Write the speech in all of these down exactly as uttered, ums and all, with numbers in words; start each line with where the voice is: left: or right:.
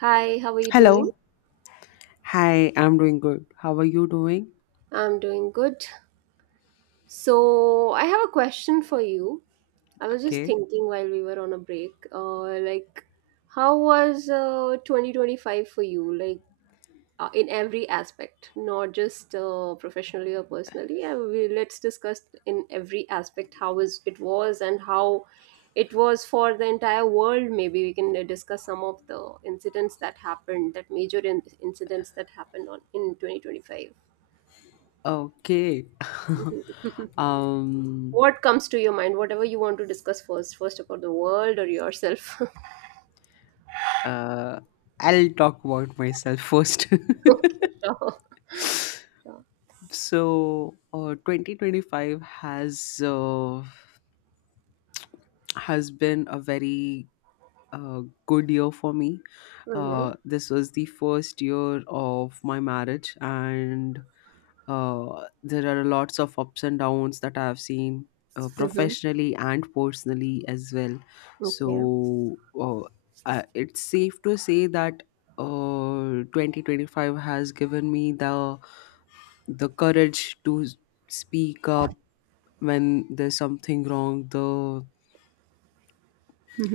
right: Hi, how are you doing?
left: Hello. Hi, I'm doing good. How are you doing?
right: I'm doing good. So, I have a question for you. I was just
left: Okay.
right: thinking while we were on a break, uh, like, how was uh, twenty twenty-five for you? Like, uh, in every aspect, not just uh, professionally or personally. Uh, we, let's discuss in every aspect how was it was and how it was for the entire world. Maybe we can uh, discuss some of the incidents that happened, that major in- incidents that happened on in twenty twenty-five.
left: Okay. um
right: What comes to your mind? Whatever you want to discuss first, first about the world or yourself.
left: uh I'll talk about myself first.
right: Okay, sure. Sure.
left: so, uh twenty twenty-five has uh, has been a very uh, good year for me.
right: Mm-hmm.
left: Uh this was the first year of my marriage, and Uh, there are lots of ups and downs that I have seen uh,
right: Mm-hmm.
left: professionally and personally as well. So
right: Okay.
left: uh, uh, it's safe to say that uh, twenty twenty-five has given me the the courage to s- speak up when there's something wrong. The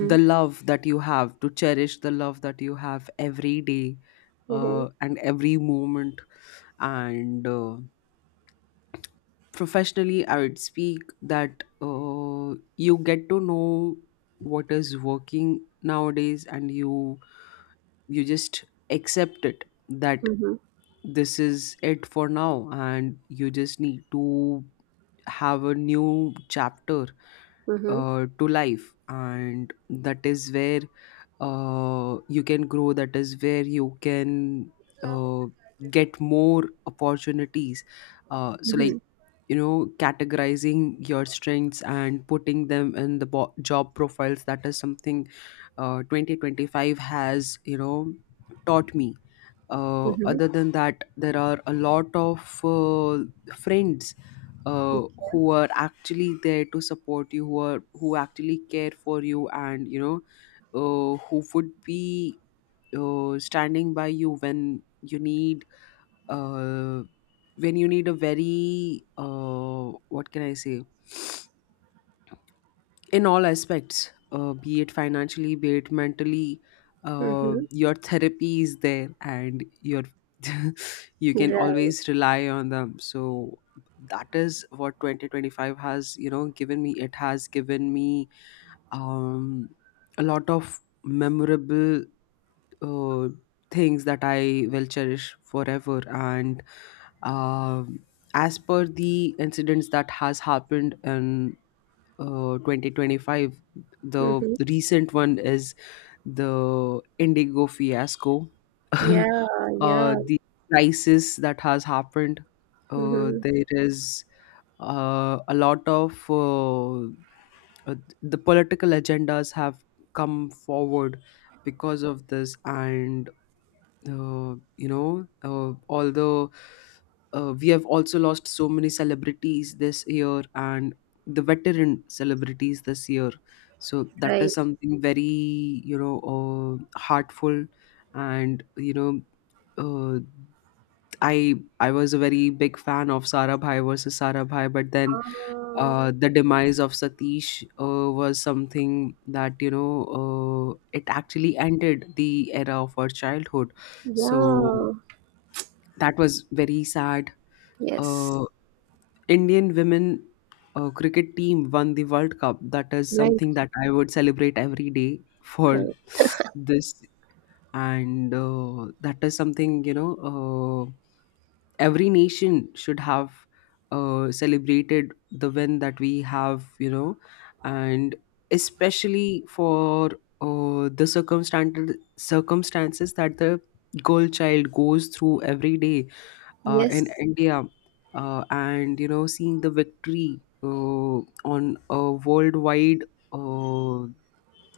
left: the love that you have to cherish, the love that you have every day,
right: Mm-hmm.
left: uh, and every moment, and. Uh, professionally, I would speak that uh, you get to know what is working nowadays, and you you just accept it, that
right: Mm-hmm.
left: this is it for now, and you just need to have a new chapter
right: Mm-hmm.
left: uh, to life. And that is where uh, you can grow, that is where you can uh, get more opportunities. Uh, so, like,
right: Mhm,
left: you know categorizing your strengths and putting them in the bo- job profiles, that is something uh, twenty twenty-five has, you know taught me. Uh, other than that, there are a lot of uh, friends uh, who are actually there to support you, who are who actually care for you, and, you know uh, who would be uh, standing by you when you need uh, when you need a very, uh, what can I say, in all aspects, uh, be it financially, be it mentally, uh,
right: mhm,
left: your therapy is there, and your you
right: mhm,
left: can
right: right.
left: always rely on them. So that is what twenty twenty-five has, you know given me. It has given me um a lot of memorable uh, things that I will cherish forever, and um as per the incidents that has happened in uh, twenty twenty-five, the
right: Mhm.
left: recent one is the Indigo fiasco. uh,
right: Yeah, yeah.
left: the crisis that has happened, uh,
right: Mhm,
left: there is uh, a lot of, uh, uh, the political agendas have come forward because of this. And uh, you know uh, although uh, we have also lost so many celebrities this year, and the veteran celebrities this year, so that
right: right.
left: is something very, you know uh, heartful. And, you know uh, I I was a very big fan of Sarabhai versus Sarabhai, but then,
right: Ah,
left: uh, the demise of Satish uh, was something that, you know uh, it actually ended the era of our childhood. So
right: yeah.
left: that was very sad.
right: Yes.
left: Uh, Indian women uh, cricket team won the World Cup. That is
right: Right,
left: something that I would celebrate every day for
right: right.
left: this, and uh, that is something, you know. Uh, every nation should have uh, celebrated the win that we have, you know, and especially for uh, the circumstances circumstances that the girl child goes through every day uh, in
right: Yes.
left: India, uh, and, you know, seeing the victory uh, on a worldwide uh,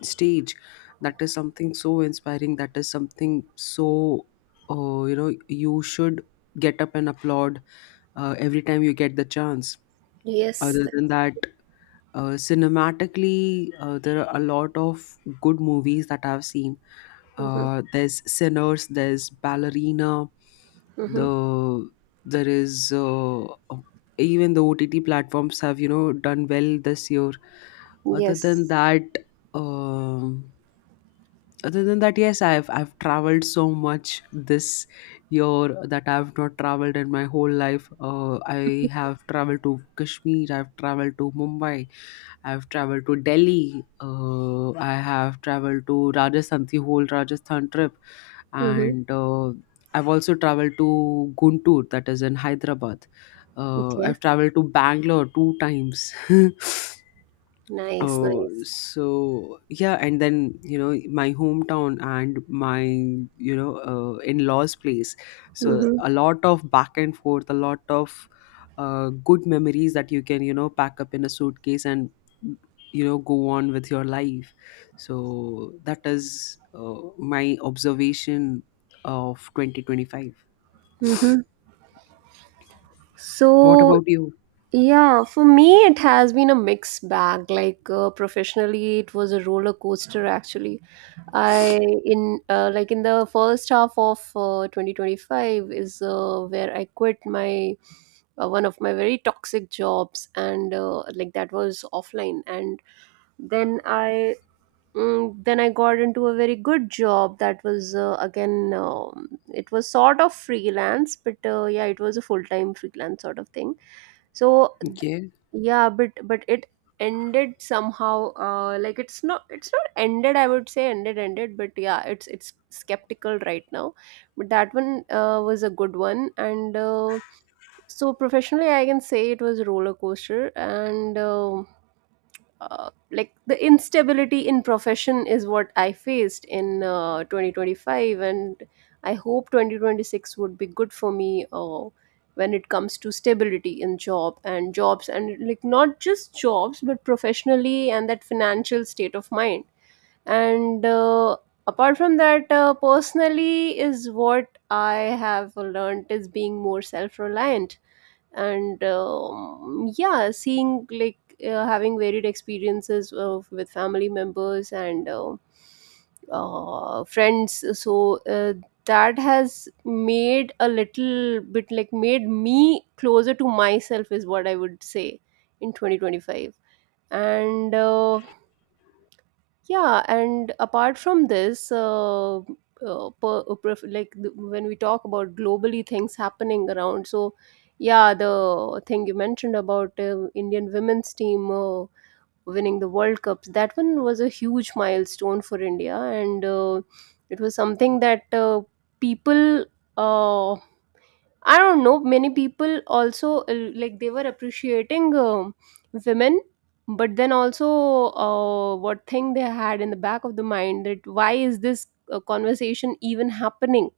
left: stage. That is something so inspiring. That is something so, uh, you know you should get up and applaud uh, every time you get the chance.
right: Yes.
left: Other than that, uh, cinematically, uh, there are a lot of good movies that I've seen.
right: Mm-hmm.
left: Uh, there's Sinners, there's Ballerina.
right: Mm-hmm.
left: The there is uh, Even the O T T platforms have, you know done well this year. Other than
right: Yes.
left: that, um, Other than that, yes, i've i've traveled so much this year that I've not traveled in my whole life. uh, I have traveled to Kashmir, I've traveled to Mumbai, I've traveled to Delhi. Uh, I have traveled to Rajasthan, the whole Rajasthan trip,
right: Mm-hmm.
left: and uh, I've also traveled to Guntur, that is in Hyderabad. Uh,
right: Okay.
left: I've traveled to Bangalore two times.
right: Nice,
left: Oh,
right: nice.
left: so yeah, and then, you know my hometown and my, you know uh, in-laws' place. So
right: Mm-hmm.
left: a lot of back and forth, a lot of uh, good memories that you can, you know pack up in a suitcase and, you know go on with your life. So that is uh, my observation of twenty twenty-five. What
right: So,
left: about you?
right: yeah, for me, it has been a mixed bag. Like, uh, professionally, it was a roller coaster actually. I in uh, like in the first half of uh, twenty twenty-five is uh, where I quit my uh, one of my very toxic jobs, and uh, like that was offline, and then I mm, then I got into a very good job that was uh, again, um, it was sort of freelance, but uh, yeah, it was a full-time freelance sort of thing. So
left: Okay.
right: yeah, but but it ended somehow, uh like it's not, it's not ended I would say ended, ended, but yeah, it's it's skeptical right now, but that one uh, was a good one, and uh, so professionally I can say it was a roller coaster, and uh, uh, like the instability in profession is what I faced in uh, twenty twenty-five, and I hope twenty twenty-six would be good for me uh, when it comes to stability in job and jobs, and like not just jobs but professionally, and that financial state of mind. And uh, apart from that, uh, personally is what I have learned, is being more self-reliant, and um, yeah, seeing like, uh, having varied experiences of, with family members and uh, uh, friends, so uh, that has made a little bit, like, made me closer to myself, is what I would say in twenty twenty-five. And uh, yeah, and apart from this, uh, uh, per, uh, pref- like the, when we talk about globally things happening around, so yeah, the thing you mentioned about uh, Indian women's team uh, winning the World Cups, that one was a huge milestone for India, and uh, it was something that uh, people. Uh, I don't know. Many people also uh, like they were appreciating um women, but then also uh, what thing they had in the back of the mind, that why is this uh, conversation even happening?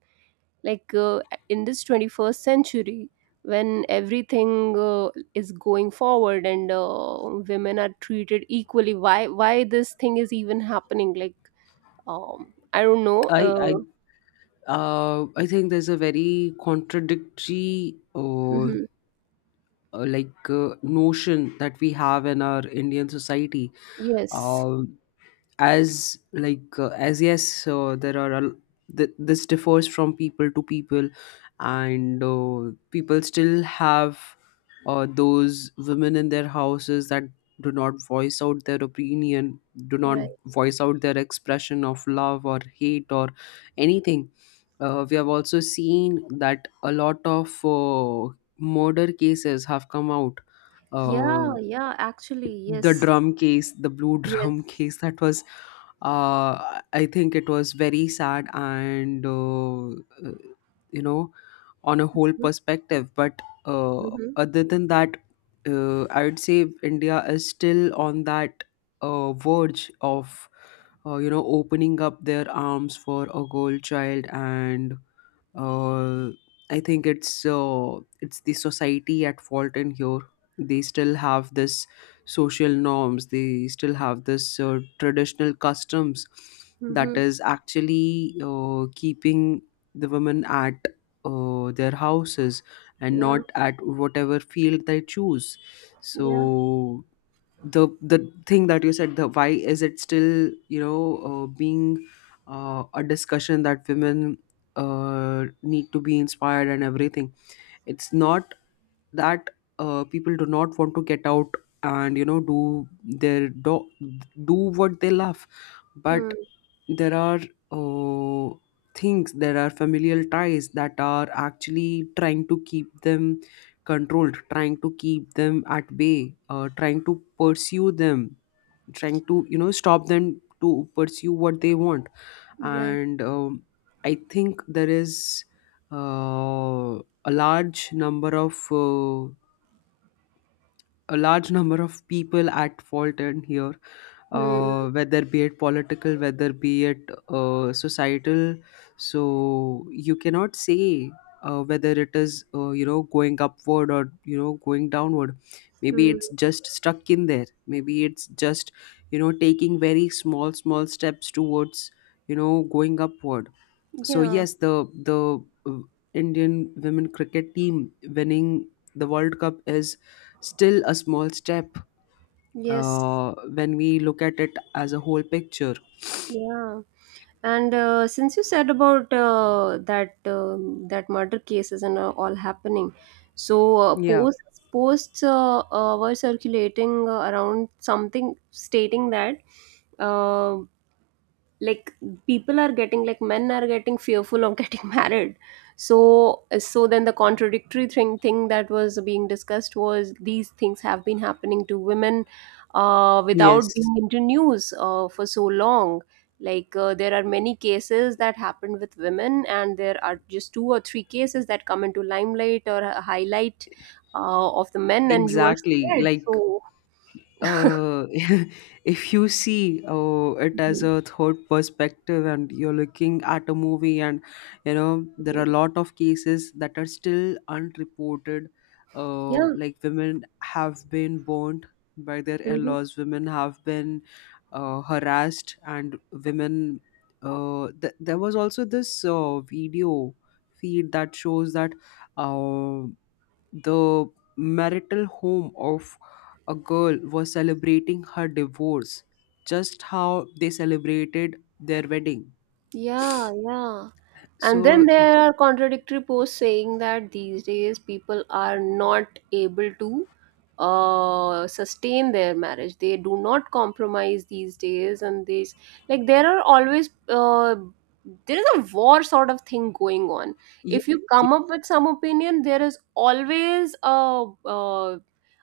right: Like, uh, in this twenty first century, when everything uh, is going forward, and uh, women are treated equally, why why this thing is even happening? Like, um, I don't know.
left: I I
right: Uh,
left: uh I think there's a very contradictory, uh,
right: mhm.
left: uh, like uh, notion that we have in our Indian society.
right: Yes,
left: Uh, as, like uh, as, yes, so there are a, th- this differs from people to people, and uh, people still have uh, those women in their houses that do not voice out their opinion, do not
right: right.
left: voice out their expression of love or hate or anything. Uh, we have also seen that a lot of uh, murder cases have come out, uh,
right: Yeah, yeah, actually,
left: the
right: yes.
left: drum case the blue drum case,
right: Yes.
left: that was, uh I think, it was very sad, and, uh, uh, you know on a whole
right: Mm,
left: perspective. But uh,
right: mhm.
left: other than that, uh, I would say India is still on that uh, verge of, uh, you know opening up their arms for a girl child, and uh, I think it's, uh, it's the society at fault in here. They still have this social norms. They still have this uh, traditional customs that
right: Mhm.
left: is actually uh, keeping the women at uh, their houses, and
right: Yeah.
left: not at whatever field they choose.
right: Yeah.
left: So the the thing that you said, the, why is it still, you know uh, being, uh, a discussion that women uh, need to be inspired, and everything. It's not that uh, people do not want to get out and, you know do their, do, do what they love, but
right: Mm.
left: there are uh, things, there are familial ties that are actually trying to keep them controlled, trying to keep them at bay, uh, trying to pursue them, trying to, you know stop them to pursue what they want,
right: Yeah.
left: and um, I think there is uh, a large number of uh, a large number of people at fault in here,
right: Mm.
left: uh, whether be it political, whether be it uh, societal. So you cannot say uh, whether it is, uh, you know going upward, or, you know going downward. Maybe
right: Mm.
left: it's just stuck in there, maybe it's just, you know taking very small small steps towards, you know going upward. So
right: Yeah.
left: yes, the the uh, Indian women cricket team winning the World Cup is still a small step,
right: Yes.
left: uh, when we look at it as a whole picture.
right: Yeah. And uh, since you said about uh, that um that murder cases and uh, all happening, so uh,
left: Yeah,
right: posts posts uh, uh, were circulating uh, around something stating that. uh, like, people are getting, like, men are getting fearful of getting married. So, so then the contradictory thing thing that was being discussed was, these things have been happening to women uh, without
left: yes,
right: being into news uh, for so long. Like, uh, there are many cases that happened with women, and there are just two or three cases that come into limelight or a highlight uh, of the men and you are
left: exactly,
right: scared,
left: like,
right: so
left: uh, if you see uh, it as a third perspective, and you're looking at a movie, and, you know there are a lot of cases that are still unreported, uh,
right: yeah.
left: like women have been burned by their
right: Mm-hmm.
left: in-laws, women have been uh, harassed, and women, uh, th- there was also this uh, video feed that shows that, uh. the marital home of a girl was celebrating her divorce, just how they celebrated their wedding.
right: Yeah, yeah. And then
left: So,
right: there are contradictory posts saying that these days people are not able to uh, sustain their marriage. They do not compromise these days, and these, like, there are always uh, there is a war sort of thing going on.
left: yes,
right: If you
left: yeah,
right: come up with some opinion, there is always a uh,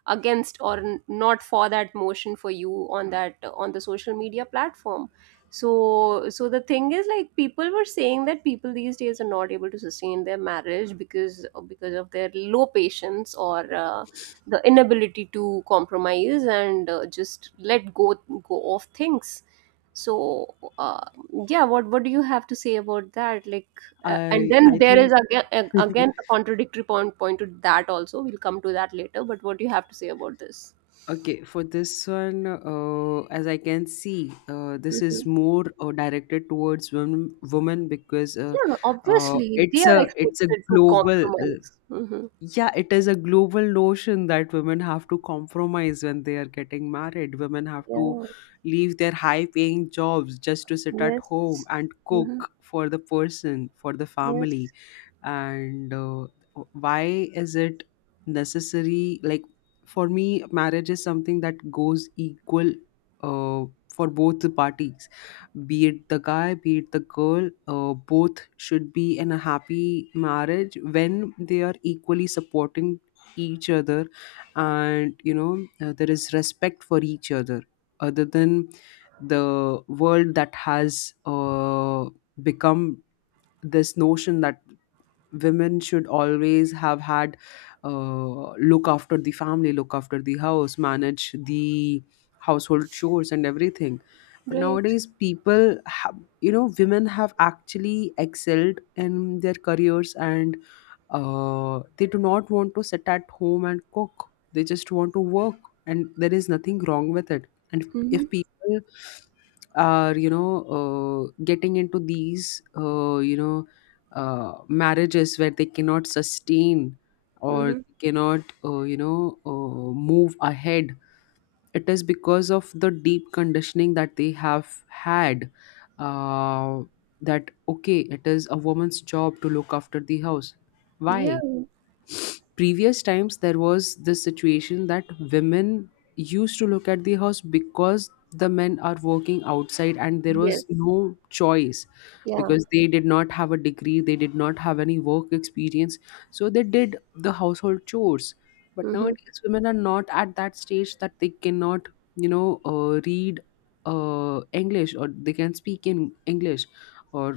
right: against, or n- not for that motion for you, on that, on the social media platform. So, so the thing is, like, people were saying that people these days are not able to sustain their marriage because uh, because of their low patience, or uh, the inability to compromise and uh, just let go, go of things. So uh, yeah, what what do you have to say about that? Like, uh, and
left: I
right: then
left: I
right: there
left: think.
right: is again again a contradictory point point to that also, we'll come to that later, but what do you have to say about this?
left: Okay, for this one, uh, as I can see, uh, this
right: Hmm.
left: is more uh, directed towards women, women, because, uh,
right: Yeah,
left: uh,
right: obviously they
left: it's
right: are
left: a it's a
right: expected to
left: global. uh,
right: compromise. Hmm.
left: Yeah, it is a global notion that women have to compromise when they are getting married. Women have to
right: Yeah.
left: leave their high paying jobs just to sit at
right: Yes.
left: home and
right: Mm-hmm.
left: cook for the person, for the
right: Yes.
left: family, and uh, why is it necessary? Like, for me, marriage is something that goes equal uh, for both the parties, be it the guy, be it the girl. Uh, both should be in a happy marriage when they are equally supporting each other, and, you know uh, there is respect for each other. Other than the world that has uh, become this notion that women should always have had, uh, look after the family, look after the house, manage the household chores and everything. But
right: Great.
left: nowadays people have, you know, women have actually excelled in their careers, and uh, they do not want to sit at home and cook, they just want to work, and there is nothing wrong with it. And
right: Mm-hmm.
left: if people are, you know uh, getting into these, uh, you know uh, marriages where they cannot sustain, or
right: Mm-hmm.
left: cannot, uh, you know uh, move ahead, it is because of the deep conditioning that they have had, uh, that, okay, it is a woman's job to look after the house.
right: Yeah.
left: Why? Previous times, there was this situation that women used to look at the house because the men are working outside, and there was
right: Yes.
left: no choice,
right: Yeah.
left: because they did not have a degree, they did not have any work experience, so they did the household chores. But
right: Mm-hmm.
left: nowadays women are not at that stage that they cannot, you know uh, read uh, English, or they can speak in English. Or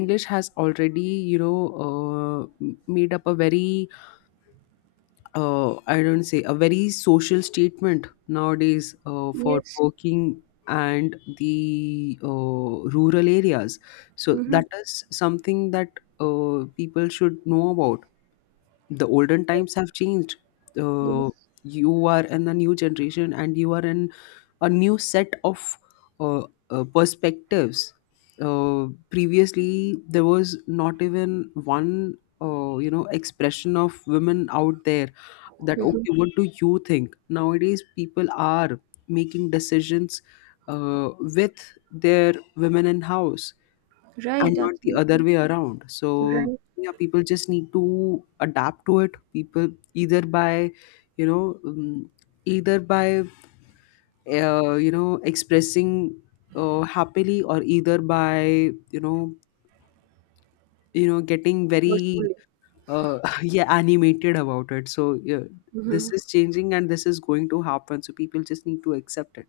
left: English has already, you know uh, m- made up a very, uh, I don't say a very social statement nowadays, uh, for
right: Yes.
left: working and the uh, rural areas. So
right: Mm-hmm.
left: that is something that uh, people should know about. The olden times have changed. Uh,
right: Yes.
left: you are in the new generation, and you are in a new set of, uh, uh, perspectives. Uh, previously, there was not even one, uh, you know, expression of women out there that,
right: Mm-hmm.
left: okay, what do you think? Nowadays, people are making decisions uh, with their women in house and
right: Right.
left: not the other
right: Absolutely.
left: way around. So,
right: Right.
left: yeah, people just need to adapt to it. People either by, you know, um, either by uh, you know expressing uh, happily, or either by you know you know getting very
right: Forcefully.
left: uh, yeah animated about it. So yeah,
right: Mm-hmm.
left: this is changing and this is going to happen, so people just need to accept it.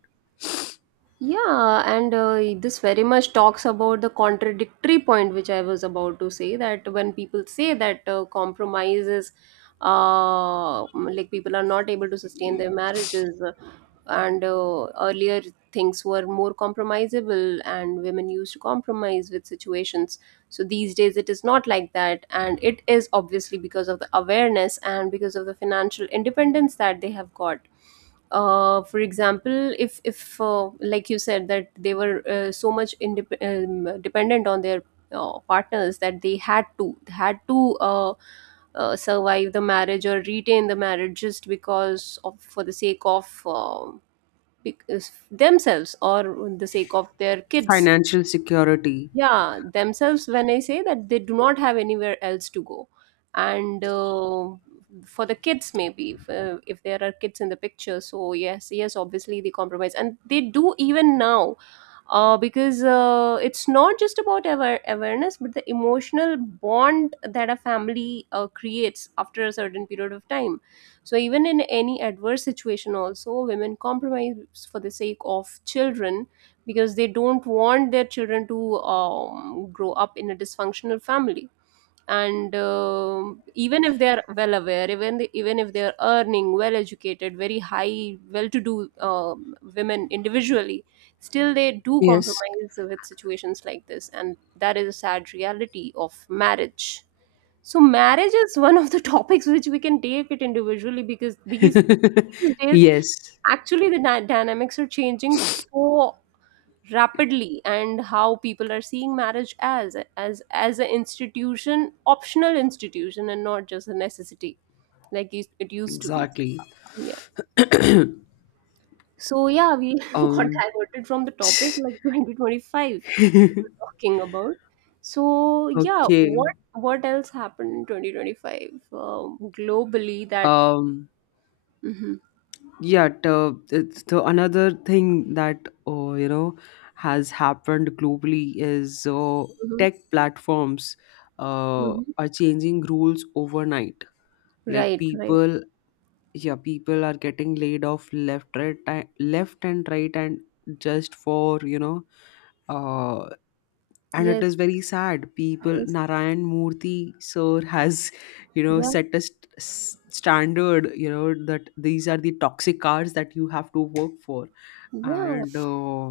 right: Yeah, and uh, this very much talks about the contradictory point which I was about to say, that when people say that uh, compromise is, uh, like people are not able to sustain their marriages, uh, and uh, earlier things were more compromisable, and women used to compromise with situations. So these days it is not like that, and it is obviously because of the awareness and because of the financial independence that they have got. Uh, for example, if if uh, like you said, that they were uh, so much indep- um, dependent on their uh, partners, that they had to had to uh, uh, survive the marriage or retain the marriage, just because of, for the sake of um, bec- themselves, or the sake of their kids.
left: Financial security.
right: Yeah, themselves, when I say that they do not have anywhere else to go. And uh, for the kids maybe, if, uh, if there are kids in the picture, so yes, yes obviously they compromise, and they do even now, uh, because uh, it's not just about aware- awareness, but the emotional bond that a family uh, creates after a certain period of time. So even in any adverse situation also, women compromise for the sake of children, because they don't want their children to um, grow up in a dysfunctional family. And um even if they are well aware, even the, even if they are earning well, educated, very high, well to do, um, women individually, still they do
left: Yes.
right: compromise with situations like this, and that is a sad reality of marriage. So marriage is one of the topics which we can take it individually, because these these days,
left: Yes,
right: actually, the dy- dynamics are changing so rapidly, and how people are seeing marriage as as as an institution, optional institution, and not just a necessity, like it it used to be.
left: exactly.
right: Yeah. So yeah, we got
left: um
right: diverted from the topic, like twenty twenty-five we were talking about. So yeah,
left: okay.
right: what what else happened in twenty twenty-five, um, globally, that...
left: um
right: Hmm.
left: Yet, uh, it's the another thing that uh, you know has happened globally is, uh,
right: Hmm.
left: tech platforms uh,
right: Hmm.
left: are changing rules overnight. Like
right: Right, right.
left: people, yeah, people are getting laid off left, right, ti- left and right, and just for you know uh, and it
right: Yes,
left: is very sad. People,
right: yes.
left: Narayan Murthy sir has, you know,
right: Yeah,
left: set a st- s- standard, you know, that these are the toxic cars that you have to work for.
right: yeah.
left: And uh,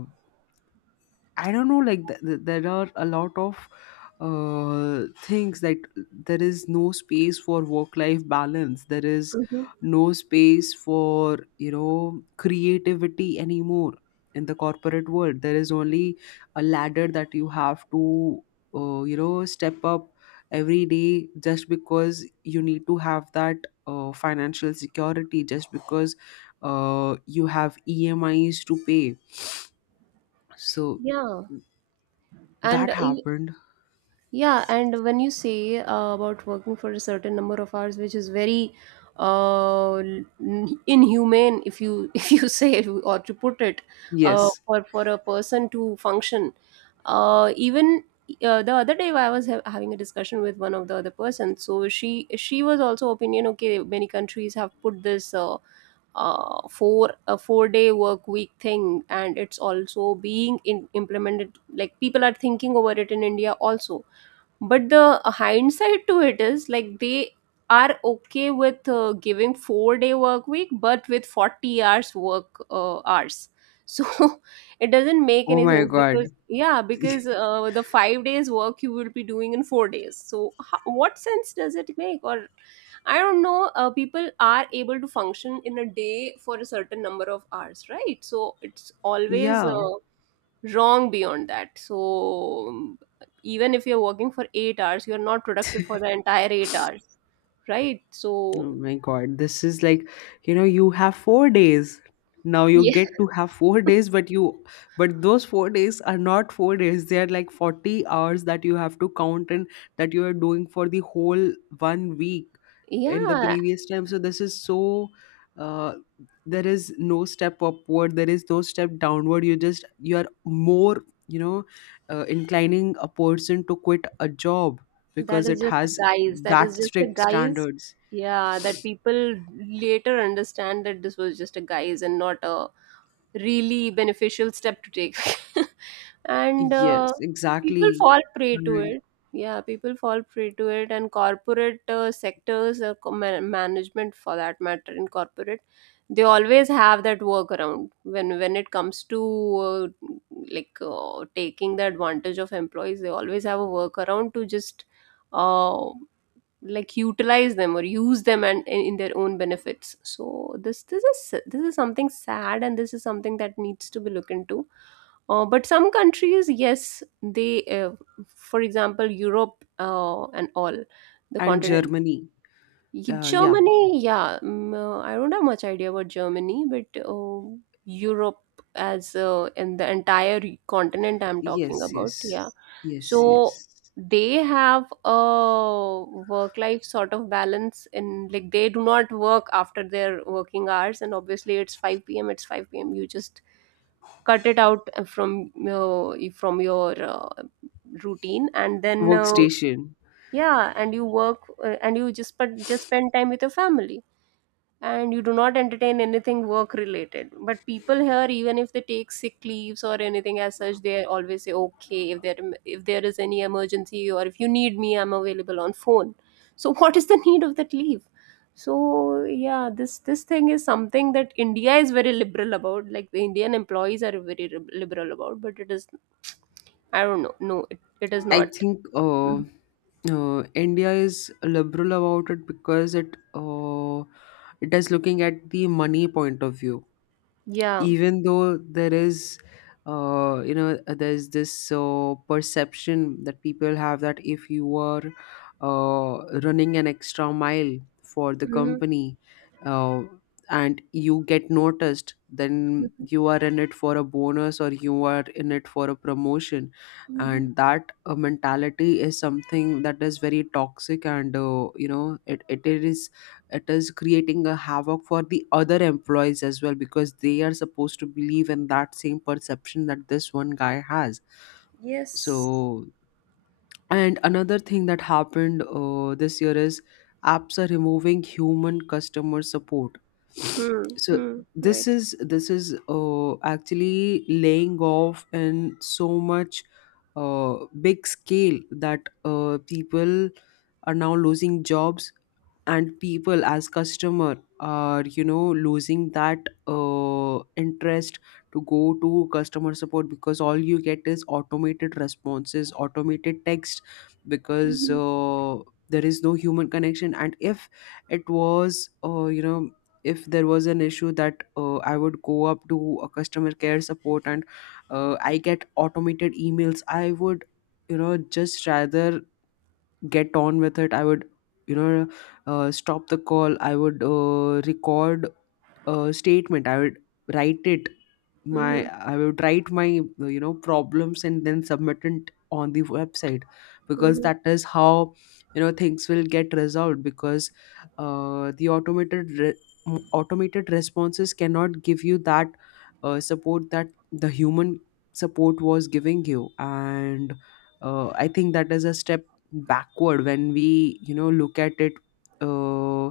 left: I don't know, like th- th- there are a lot of uh, things that — there is no space for work-life balance. There is
right: Hmm.
left: no space for, you know, creativity anymore in the corporate world. There is only a ladder that you have to uh, you know, step up every day, just because you need to have that uh, financial security, just because uh, you have E M Is to pay. So
right: Yeah. And
left: that
right: uh,
left: happened.
right: yeah, and when you say uh, about working for a certain number of hours, which is very uh, n- inhumane, if you if you say, or to put it, uh,
left: Yes.
right: for for a person to function. Uh, even uh, the other day, I was ha- having a discussion with one of the other person. So she she was also opinion. Okay, many countries have put this uh, uh, four a four day work week thing, and it's also being in, implemented. Like people are thinking over it in India also, but the hindsight to it is, like, they are okay with uh, giving four day work week, but with forty hours work uh, hours. So it doesn't make
left: Oh
right: any
left: my
right: sense, because
left: God.
right: yeah, because uh, the five days work you will be doing in four days, so how, what sense does it make? Or I don't know, uh, people are able to function in a day for a certain number of hours, right? So it's always
left: Yeah.
right: uh, wrong beyond that. So um, even if you're working for eight hours, you're not productive for the entire eight hours, right? So.
left: Oh my God, this is like, you know, you have four days. Now you
right: Yeah.
left: get to have four days, but you, but those four days are not four days. They are like forty hours that you have to count and that you are doing for the whole one week in the
right: Yeah,
left: previous time. So this is so, uh, there is no step upward. There is no step downward. You just, you are more, you know, uh, inclining a person to quit a job
right: that
left: because
right: is
left: it
right: just a
left: has
right: guise. That is
left: that
right: just a
left: strict
right: guise.
left: standards.
right: Yeah, that people later understand that this was just a guise, and not a really beneficial step to take. And
left: Yes,
right: uh, people
left: exactly.
right: fall prey to
left: And
right: it. Yeah, people fall prey to it, and corporate uh, sectors, or co- ma- management for that matter, in corporate, they always have that workaround when when it comes to uh, like, uh, taking the advantage of employees. They always have a workaround to just uh, like utilize them or use them, and in, in their own benefits. So this this is this is something sad, and this is something that needs to be looked into. Uh, but some countries, yes, they uh, for example Europe, uh, and all the
left: and
right: continent.
left: Germany.
right: Ye-
left: Uh, yeah.
right: Germany, yeah, mm, uh, I don't have much idea about Germany, but uh, Europe, as uh, in the entire continent I'm talking
left: Yes,
right: about,
left: yes.
right: yeah.
left: Yes, yes.
right: So they have a work-life sort of balance, and like they do not work after their working hours, and obviously it's five p m. It's five p m. You just cut it out uh, from uh, from your uh, routine, and then uh,
left: Workstation.
right: yeah, and you work uh, and you just, but just spend time with your family, and you do not entertain anything work related. But people here, even if they take sick leaves or anything as such, they always say okay, if there if there is any emergency or if you need me, I'm available on phone. So what is the need of that leave? So yeah, this this thing is something that India is very liberal about, like the Indian employees are very lib- liberal about. But it is, I don't know, no, it, it is
left: I
right: not.
left: think uh,
right: Mhm.
left: uh, India is liberal about it because it uh, it is looking at the money point of view.
right: Yeah.
left: Even though there is uh, you know uh, there's this uh, perception that people have that if you are uh, running an extra mile for the
right: Mm-hmm.
left: company uh, and you get noticed, then
right: Mm-hmm.
left: you are in it for a bonus or you are in it for a promotion.
right: Mm-hmm.
left: And that uh, mentality is something that is very toxic, and uh, you know, it, it is — it is creating a havoc for the other employees as well, because they are supposed to believe in that same perception that this one guy has.
right: Yes.
left: So, and another thing that happened uh, this year is, apps are removing human customer support.
right: Hmm.
left: So
right: Hmm.
left: this
right: Right.
left: is this is uh, actually laying off in so much uh, big scale that uh, people are now losing jobs, and people as customer are, you know, losing that uh, interest to go to customer support, because all you get is automated responses, automated text, because uh, there is no human connection. And if it was, uh, you know if there was an issue that uh, I would go up to a customer care support and uh, I get automated emails, I would, you know, just rather get on with it. I would, you know, uh, stop the call, I would uh, record uh, statement, I would write it, my
right: Mhm.
left: I would write my, you know, problems and then submit it on the website, because
right: Mhm.
left: that is how, you know, things will get resolved. Because uh, the automated re- m- automated responses cannot give you that uh, support that the human support was giving you. And uh, I think that is a step backward, when we, you know, look at it, uh,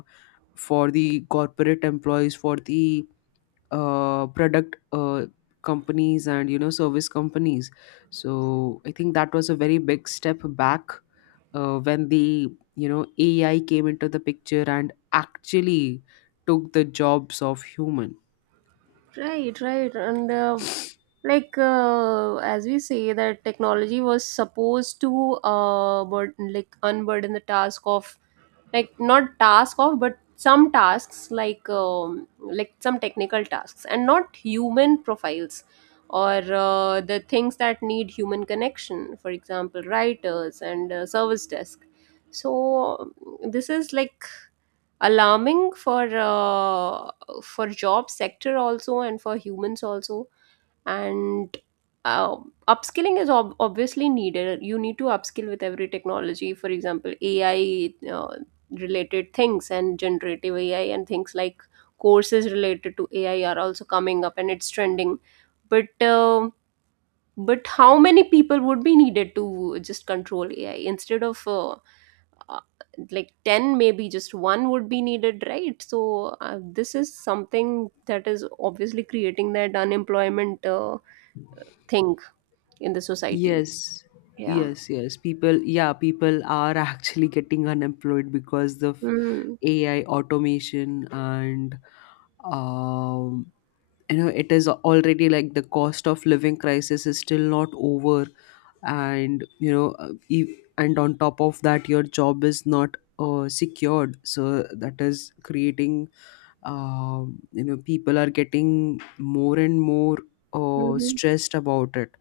left: for the corporate employees, for the uh, product uh, companies and, you know, service companies. So I think that was a very big step back, uh, when the, you know, AI came into the picture and actually took the jobs of human.
right: Right, right. And uh, like, uh, as we say, that technology was supposed to uh burden, like unburden the task of, like, not task of, but some tasks like, um, like, some technical tasks, and not human profiles, or uh, the things that need human connection, for example writers and uh, service desk. So this is like alarming for uh, for job sector also, and for humans also. And uh, upskilling is ob- obviously needed. You need to upskill with every technology, for example A I, uh, related things, and generative A I, and things like, courses related to A I are also coming up and it's trending. But uh, but how many people would be needed to just control A I instead of uh, uh, like ten? Maybe just one would be needed, right? So uh, this is something that is obviously creating that unemployment uh, thing in the society.
left: Yes,
right: Yeah.
left: yes, yes. People, yeah, people are actually getting unemployed because of
right: Mm-hmm.
left: A I automation. And um, you know, it is already, like the cost of living crisis is still not over, and you know, uh, e- and on top of that, your job is not uh, secured. So that is creating, um, you know, people are getting more and more uh,
right: Mm-hmm.
left: stressed about it.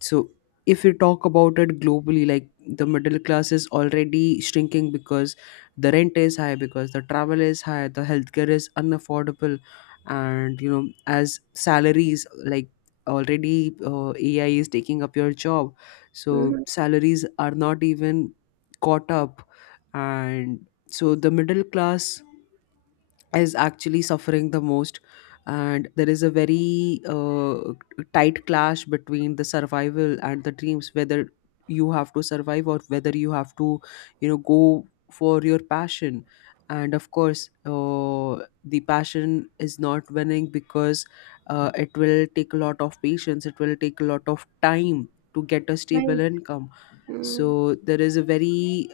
left: So, if we talk about it globally, like the middle class is already shrinking, because the rent is high, because the travel is high, the healthcare is unaffordable, and you know, as salaries, like already, uh, AI is taking up your job, so
right: Hmm.
left: salaries are not even caught up. And so the middle class is actually suffering the most, and there is a very uh, tight clash between the survival and the dreams, whether you have to survive or whether you have to, you know, go for your passion. And of course, uh, the passion is not winning, because uh, it will take a lot of patience, it will take a lot of time to get a stable
right: Right.
left: income.
right: Mm.
left: So there is a very —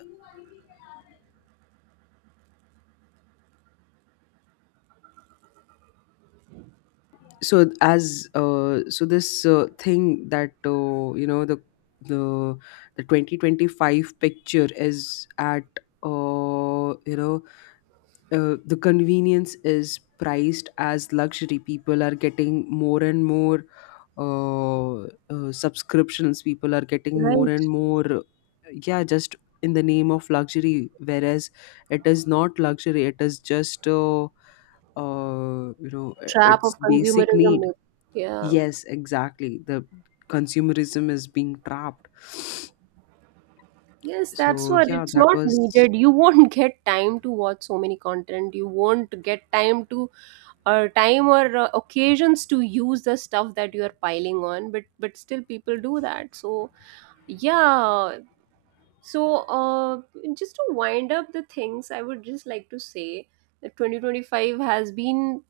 left: so as uh, so this uh, thing that uh, you know the the the twenty twenty-five picture is at, uh, you know uh, the convenience is priced as luxury. People are getting more and more uh, uh, subscriptions, people are getting more
right: Right.
left: and more, yeah, just in the name of luxury, whereas it is not luxury, it is just uh, uh, you know
right: Trap
left: it's
right: of
left: basic
right: consumerism,
left: need.
right: maybe. Yeah.
left: Yes, exactly. The consumerism is being trapped.
right: Yes, that's
left: So
right: what.
left: yeah,
right: It's
left: that
right: not
left: was —
right: needed. You won't get time to watch so many content, you won't get time to, or time, or uh, occasions to use the stuff that you are piling on, but but still people do that, so yeah. So uh just to wind up the things, I would just like to say that twenty twenty-five has been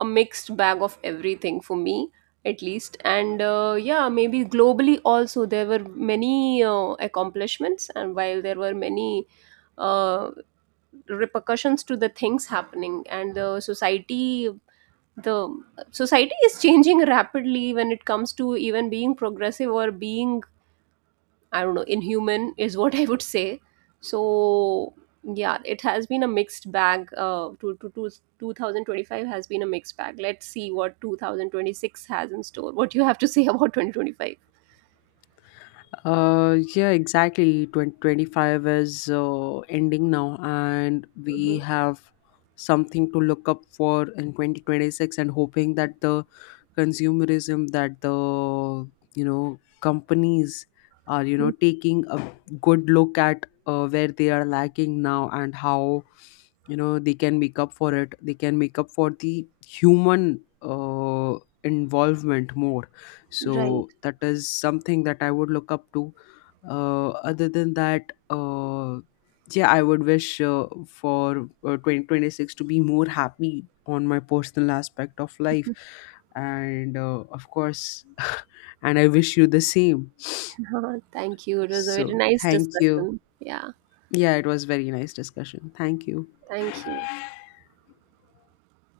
right: a mixed bag of everything for me, at least, and uh, yeah, maybe globally also there were many uh, accomplishments, and while there were many uh, repercussions to the things happening, and the society. The society is changing rapidly when it comes to even being progressive or being, I don't know, inhuman is what I would say. So yeah, it has been a mixed bag. Uh, to, to, to twenty twenty-five has been a mixed bag. Let's see what two thousand twenty-six has in store. What do you have to say about twenty twenty-five?
left: Uh, yeah, exactly. twenty twenty-five is uh, ending now, and we
right: Mhm.
left: have something to look up for in twenty twenty-six, and hoping that the consumerism that the, you know, companies are, you know, taking a good look at uh, where they are lacking now, and how, you know, they can make up for it, they can make up for the human uh, involvement more. So that is something that I would look up to. Uh, other than that, uh, yeah, I would wish uh, for uh, twenty twenty-six to be more happy on my personal aspect of life. And uh, of course and I wish you the same.
right: Right. Thank you, it was a very
left: So
right: nice
left: thank you.
right: discussion. Yeah,
left: Yeah, it was very nice discussion, thank you.
right: thank you.